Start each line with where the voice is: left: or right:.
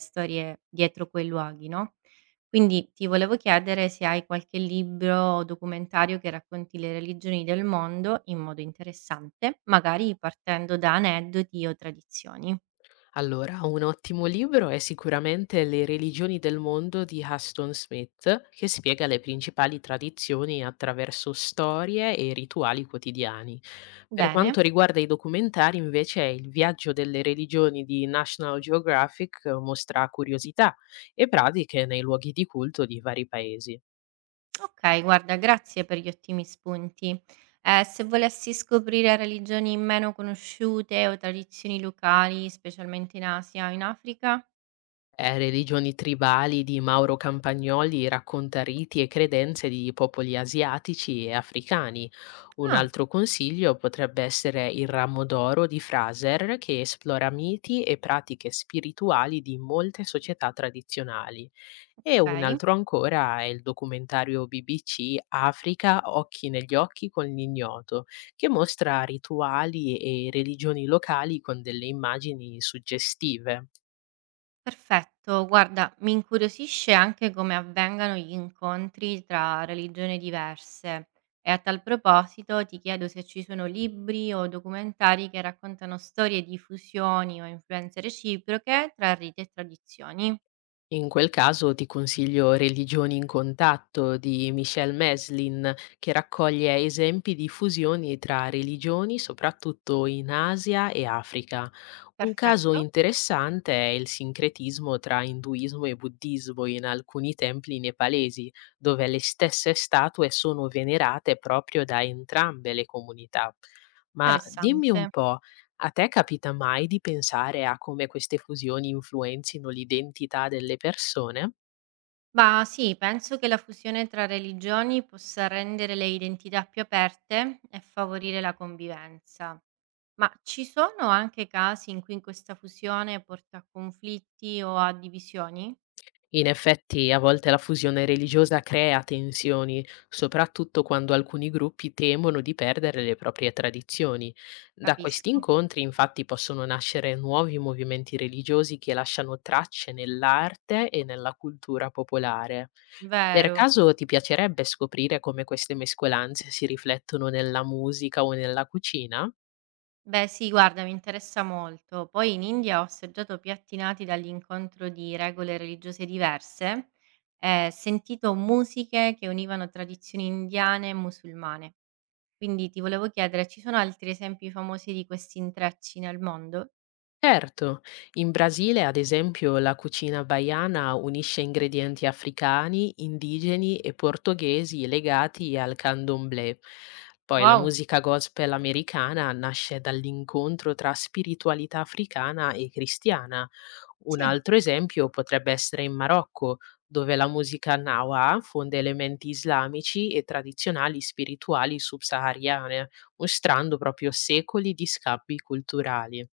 right: Storie dietro quei luoghi, no. Quindi ti volevo chiedere se hai qualche libro o documentario che racconti le religioni del mondo in modo interessante, magari partendo da aneddoti o tradizioni.
left: Allora, un ottimo libro è sicuramente Le religioni del mondo di Huston Smith, che spiega le principali tradizioni attraverso storie e rituali quotidiani. Per quanto
right: Bene,
left: riguarda i documentari, invece, il viaggio delle religioni di National Geographic mostra curiosità e pratiche nei luoghi di culto di vari paesi.
right: okay, guarda, grazie per gli ottimi spunti. Se volessi scoprire religioni meno conosciute o tradizioni locali, specialmente in Asia o in Africa?
left: Religioni tribali di Mauro Campagnoli racconta riti e credenze di popoli asiatici e africani. Un
right: Ah,
left: altro consiglio potrebbe essere Il ramo d'oro di Fraser, che esplora miti e pratiche spirituali di molte società tradizionali. E un
right: okay.
left: altro ancora è il documentario BBC Africa, Occhi negli occhi con l'ignoto, che mostra rituali e religioni locali con delle immagini suggestive.
right: Perfetto, guarda, mi incuriosisce anche come avvengano gli incontri tra religioni diverse e a tal proposito ti chiedo se ci sono libri o documentari che raccontano storie di fusioni o influenze reciproche tra riti e tradizioni.
left: In quel caso ti consiglio Religioni in contatto di Michel Meslin, che raccoglie esempi di fusioni tra religioni, soprattutto in Asia e Africa. Un caso
right: Perfetto,
left: interessante è il sincretismo tra induismo e buddismo in alcuni templi nepalesi, dove le stesse statue sono venerate proprio da entrambe le comunità. Ma dimmi un
right: interessante.
left: po', a te capita mai di pensare a come queste fusioni influenzino l'identità delle persone?
right: Ma sì, penso che la fusione tra religioni possa rendere le identità più aperte e favorire la convivenza. Ma ci sono anche casi in cui questa fusione porta a conflitti o a divisioni?
left: In effetti, a volte la fusione religiosa crea tensioni, soprattutto quando alcuni gruppi temono di perdere le proprie tradizioni. Da questi
right: Capisco.
left: incontri, infatti, possono nascere nuovi movimenti religiosi che lasciano tracce nell'arte e nella cultura popolare. Per
right: Vero.
left: caso ti piacerebbe scoprire come queste mescolanze si riflettono nella musica o nella cucina?
right: Beh, sì, guarda, mi interessa molto. Poi in India ho assaggiato piatti nati dall'incontro di regole religiose diverse e sentito musiche che univano tradizioni indiane e musulmane. Quindi ti volevo chiedere, ci sono altri esempi famosi di questi intrecci nel mondo?
left: Certo, in Brasile, ad esempio, la cucina baiana unisce ingredienti africani, indigeni e portoghesi legati al candomblé. Poi la
right: Wow,
left: musica gospel americana nasce dall'incontro tra spiritualità africana e cristiana. Un
right: sì.
left: altro esempio potrebbe essere in Marocco, dove la musica nawa fonde elementi islamici e tradizionali spirituali subsahariane, mostrando proprio secoli di scambi culturali.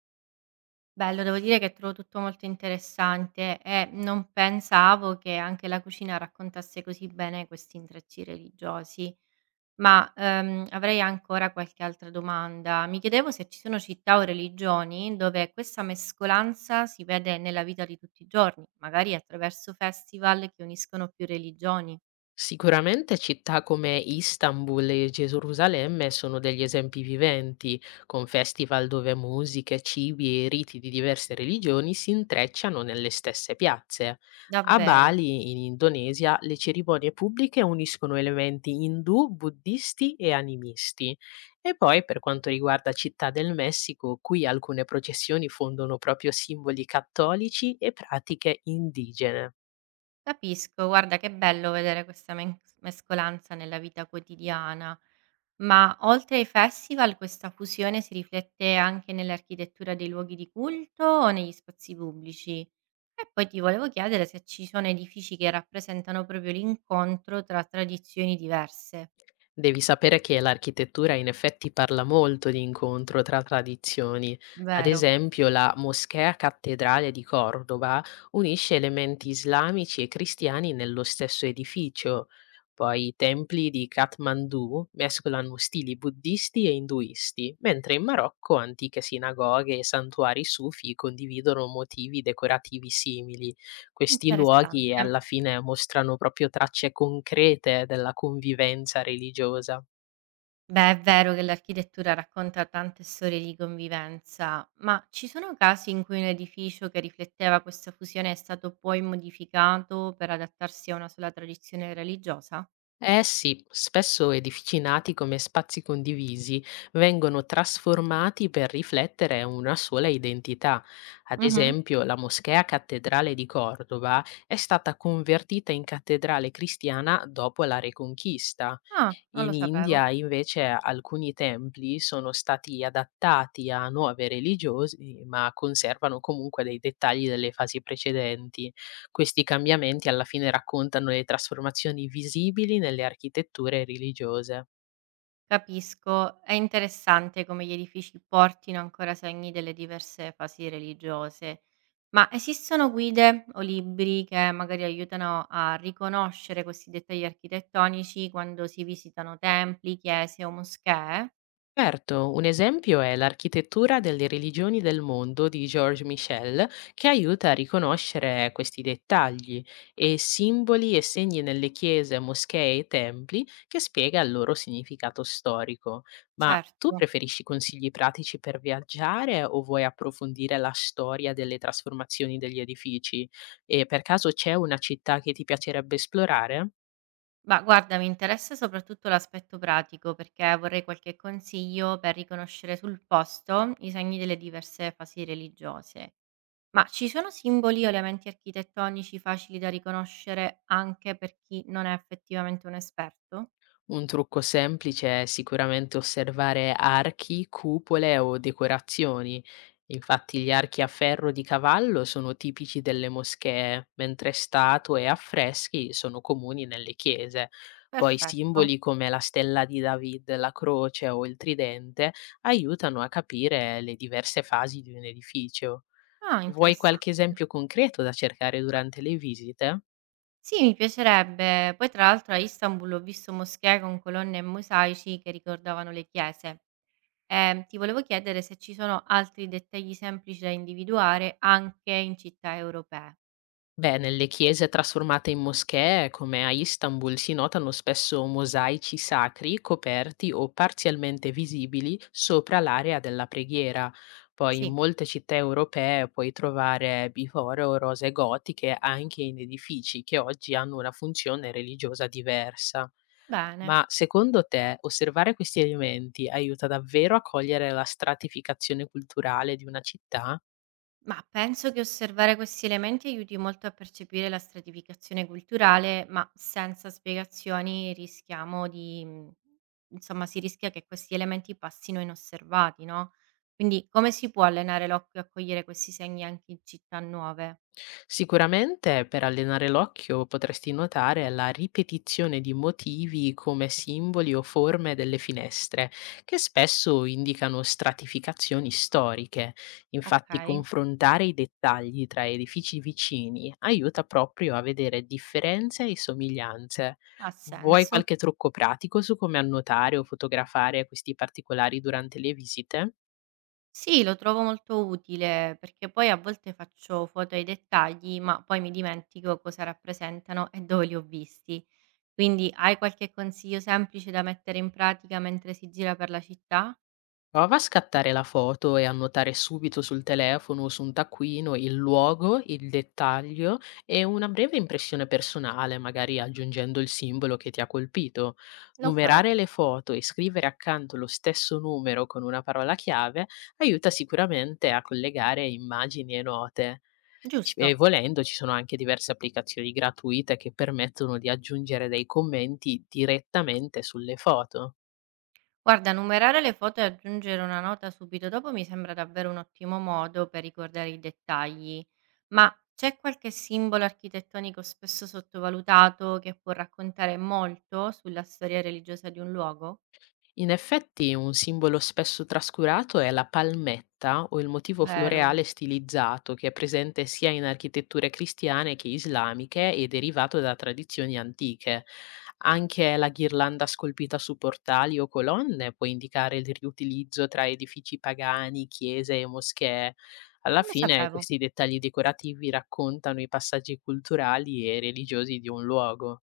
right: Bello, devo dire che trovo tutto molto interessante e non pensavo che anche la cucina raccontasse così bene questi intrecci religiosi. Ma avrei ancora qualche altra domanda. Mi chiedevo se ci sono città o religioni dove questa mescolanza si vede nella vita di tutti i giorni, magari attraverso festival che uniscono più religioni.
left: Sicuramente città come Istanbul e Gerusalemme sono degli esempi viventi, con festival dove musiche, cibi e riti di diverse religioni si intrecciano nelle stesse piazze. A
right: Davvero.
left: Bali, in Indonesia, le cerimonie pubbliche uniscono elementi indù, buddisti e animisti. E poi, per quanto riguarda Città del Messico, qui alcune processioni fondono proprio simboli cattolici e pratiche indigene.
right: Capisco, guarda, che bello vedere questa menc mescolanza nella vita quotidiana. Ma oltre ai festival questa fusione si riflette anche nell'architettura dei luoghi di culto o negli spazi pubblici? E poi ti volevo chiedere se ci sono edifici che rappresentano proprio l'incontro tra tradizioni diverse,
left: Devi sapere che l'architettura in effetti parla molto di incontro tra tradizioni. Ad
right: vero?
left: esempio, la Moschea Cattedrale di Cordova unisce elementi islamici e cristiani nello stesso edificio. Poi i templi di Kathmandu mescolano stili buddisti e induisti, mentre in Marocco antiche sinagoghe e santuari sufi condividono motivi decorativi simili. Questi luoghi
right: Interessante.
left: alla fine mostrano proprio tracce concrete della convivenza religiosa.
right: Beh, è vero che l'architettura racconta tante storie di convivenza, ma ci sono casi in cui un edificio che rifletteva questa fusione è stato poi modificato per adattarsi a una sola tradizione religiosa?
left: Eh sì, spesso edificinati come spazi condivisi, vengono trasformati per riflettere una sola identità. Ad
right: Mhm.
left: esempio, la moschea cattedrale di Cordova è stata convertita in cattedrale cristiana dopo la Reconquista.
right: Ah, non
left: In
right: lo sapevo.
left: India invece alcuni templi sono stati adattati a nuove religiosi, ma conservano comunque dei dettagli delle fasi precedenti. Questi cambiamenti alla fine raccontano le trasformazioni visibili nelle architetture religiose.
right: Capisco, è interessante come gli edifici portino ancora segni delle diverse fasi religiose, ma esistono guide o libri che magari aiutano a riconoscere questi dettagli architettonici quando si visitano templi, chiese o moschee?
left: Certo, un esempio è l'architettura delle religioni del mondo di Georges Michel, che aiuta a riconoscere questi dettagli e simboli e segni nelle chiese, moschee e templi, che spiega il loro significato storico. Ma
right: Certo,
left: tu preferisci consigli pratici per viaggiare o vuoi approfondire la storia delle trasformazioni degli edifici? E per caso c'è una città che ti piacerebbe esplorare?
right: ma guarda, mi interessa soprattutto l'aspetto pratico perché vorrei qualche consiglio per riconoscere sul posto i segni delle diverse fasi religiose. Ma ci sono simboli o elementi architettonici facili da riconoscere anche per chi non è effettivamente un esperto?
left: Un trucco semplice è sicuramente osservare archi, cupole o decorazioni. Infatti gli archi a ferro di cavallo sono tipici delle moschee, mentre statue e affreschi sono comuni nelle chiese. Poi
right: Perfetto.
left: simboli come la stella di David, la croce o il tridente aiutano a capire le diverse fasi di un edificio.
right: Ah,
left: Vuoi
right: interessante.
left: qualche esempio concreto da cercare durante le visite?
right: Sì, mi piacerebbe. Poi tra l'altro a Istanbul ho visto moschee con colonne e mosaici che ricordavano le chiese. E ti volevo chiedere se ci sono altri dettagli semplici da individuare anche in città europee.
left: Beh, nelle chiese trasformate in moschee, come a Istanbul, si notano spesso mosaici sacri coperti o parzialmente visibili sopra l'area della preghiera. Poi in
right: Sì,
left: molte città europee puoi trovare bifore o rose gotiche anche in edifici che oggi hanno una funzione religiosa diversa.
right: bene.
left: Ma secondo te osservare questi elementi aiuta davvero a cogliere la stratificazione culturale di una città?
right: Ma penso che osservare questi elementi aiuti molto a percepire la stratificazione culturale, ma senza spiegazioni rischiamo di, insomma, si rischia che questi elementi passino inosservati, no? Quindi come si può allenare l'occhio a cogliere questi segni anche in città nuove?
left: Sicuramente per allenare l'occhio potresti notare la ripetizione di motivi come simboli o forme delle finestre, che spesso indicano stratificazioni storiche.
right: Ok,
left: Infatti confrontare i dettagli tra edifici vicini aiuta proprio a vedere differenze e somiglianze.
right: ha
left: Vuoi
right: senso.
left: qualche trucco pratico su come annotare o fotografare questi particolari durante le visite?
right: Sì, lo trovo molto utile perché poi a volte faccio foto ai dettagli, ma poi mi dimentico cosa rappresentano e dove li ho visti. Quindi hai qualche consiglio semplice da mettere in pratica mentre si gira per la città?
left: Prova a scattare la foto e annotare subito sul telefono o su un taccuino il luogo, il dettaglio e una breve impressione personale, magari aggiungendo il simbolo che ti ha colpito.
right: Lo farò.
left: Numerare le foto e scrivere accanto lo stesso numero con una parola chiave aiuta sicuramente a collegare immagini e note. E
right: Giusto.
left: volendo ci sono anche diverse applicazioni gratuite che permettono di aggiungere dei commenti direttamente sulle foto.
right: Guarda, numerare le foto e aggiungere una nota subito dopo mi sembra davvero un ottimo modo per ricordare i dettagli. Ma c'è qualche simbolo architettonico spesso sottovalutato che può raccontare molto sulla storia religiosa di un luogo?
left: In effetti un simbolo spesso trascurato è la palmetta o il motivo
right: Vero,
left: floreale stilizzato, che è presente sia in architetture cristiane che islamiche e derivato da tradizioni antiche. Anche la ghirlanda scolpita su portali o colonne può indicare il riutilizzo tra edifici pagani, chiese e moschee. Alla
right: non lo
left: fine
right: sapevo.
left: questi dettagli decorativi raccontano i passaggi culturali e religiosi di un luogo.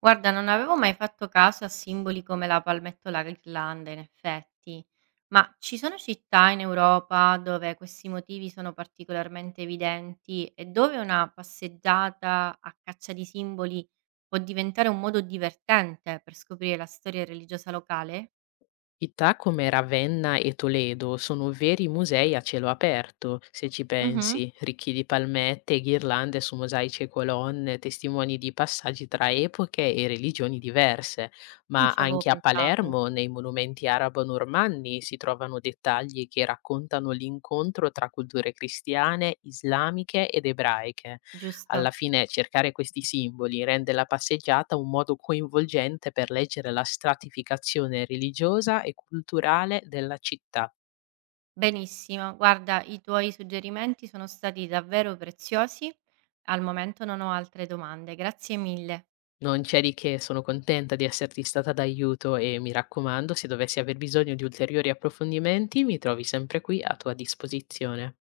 right: Guarda, non avevo mai fatto caso a simboli come la palmettola ghirlanda, in effetti, ma ci sono città in Europa dove questi motivi sono particolarmente evidenti e dove una passeggiata a caccia di simboli può diventare un modo divertente per scoprire la storia religiosa locale?
left: Città come Ravenna e Toledo sono veri musei a cielo aperto, se ci
right: Mhm,
left: pensi, ricchi di palmette e ghirlande su mosaici e colonne, testimoni di passaggi tra epoche e religioni diverse.
right: non
left: Ma
right: ci avevo
left: anche a
right: pensato,
left: Palermo, nei monumenti arabo-normanni, si trovano dettagli che raccontano l'incontro tra culture cristiane, islamiche ed ebraiche. Alla
right: giusto?
left: fine cercare questi simboli rende la passeggiata un modo coinvolgente per leggere la stratificazione religiosa e culturale della città.
right: Benissimo, guarda, i tuoi suggerimenti sono stati davvero preziosi. Al momento non ho altre domande, grazie mille.
left: Non c'è di che, sono contenta di esserti stata d'aiuto e mi raccomando, se dovessi aver bisogno di ulteriori approfondimenti, mi trovi sempre qui a tua disposizione.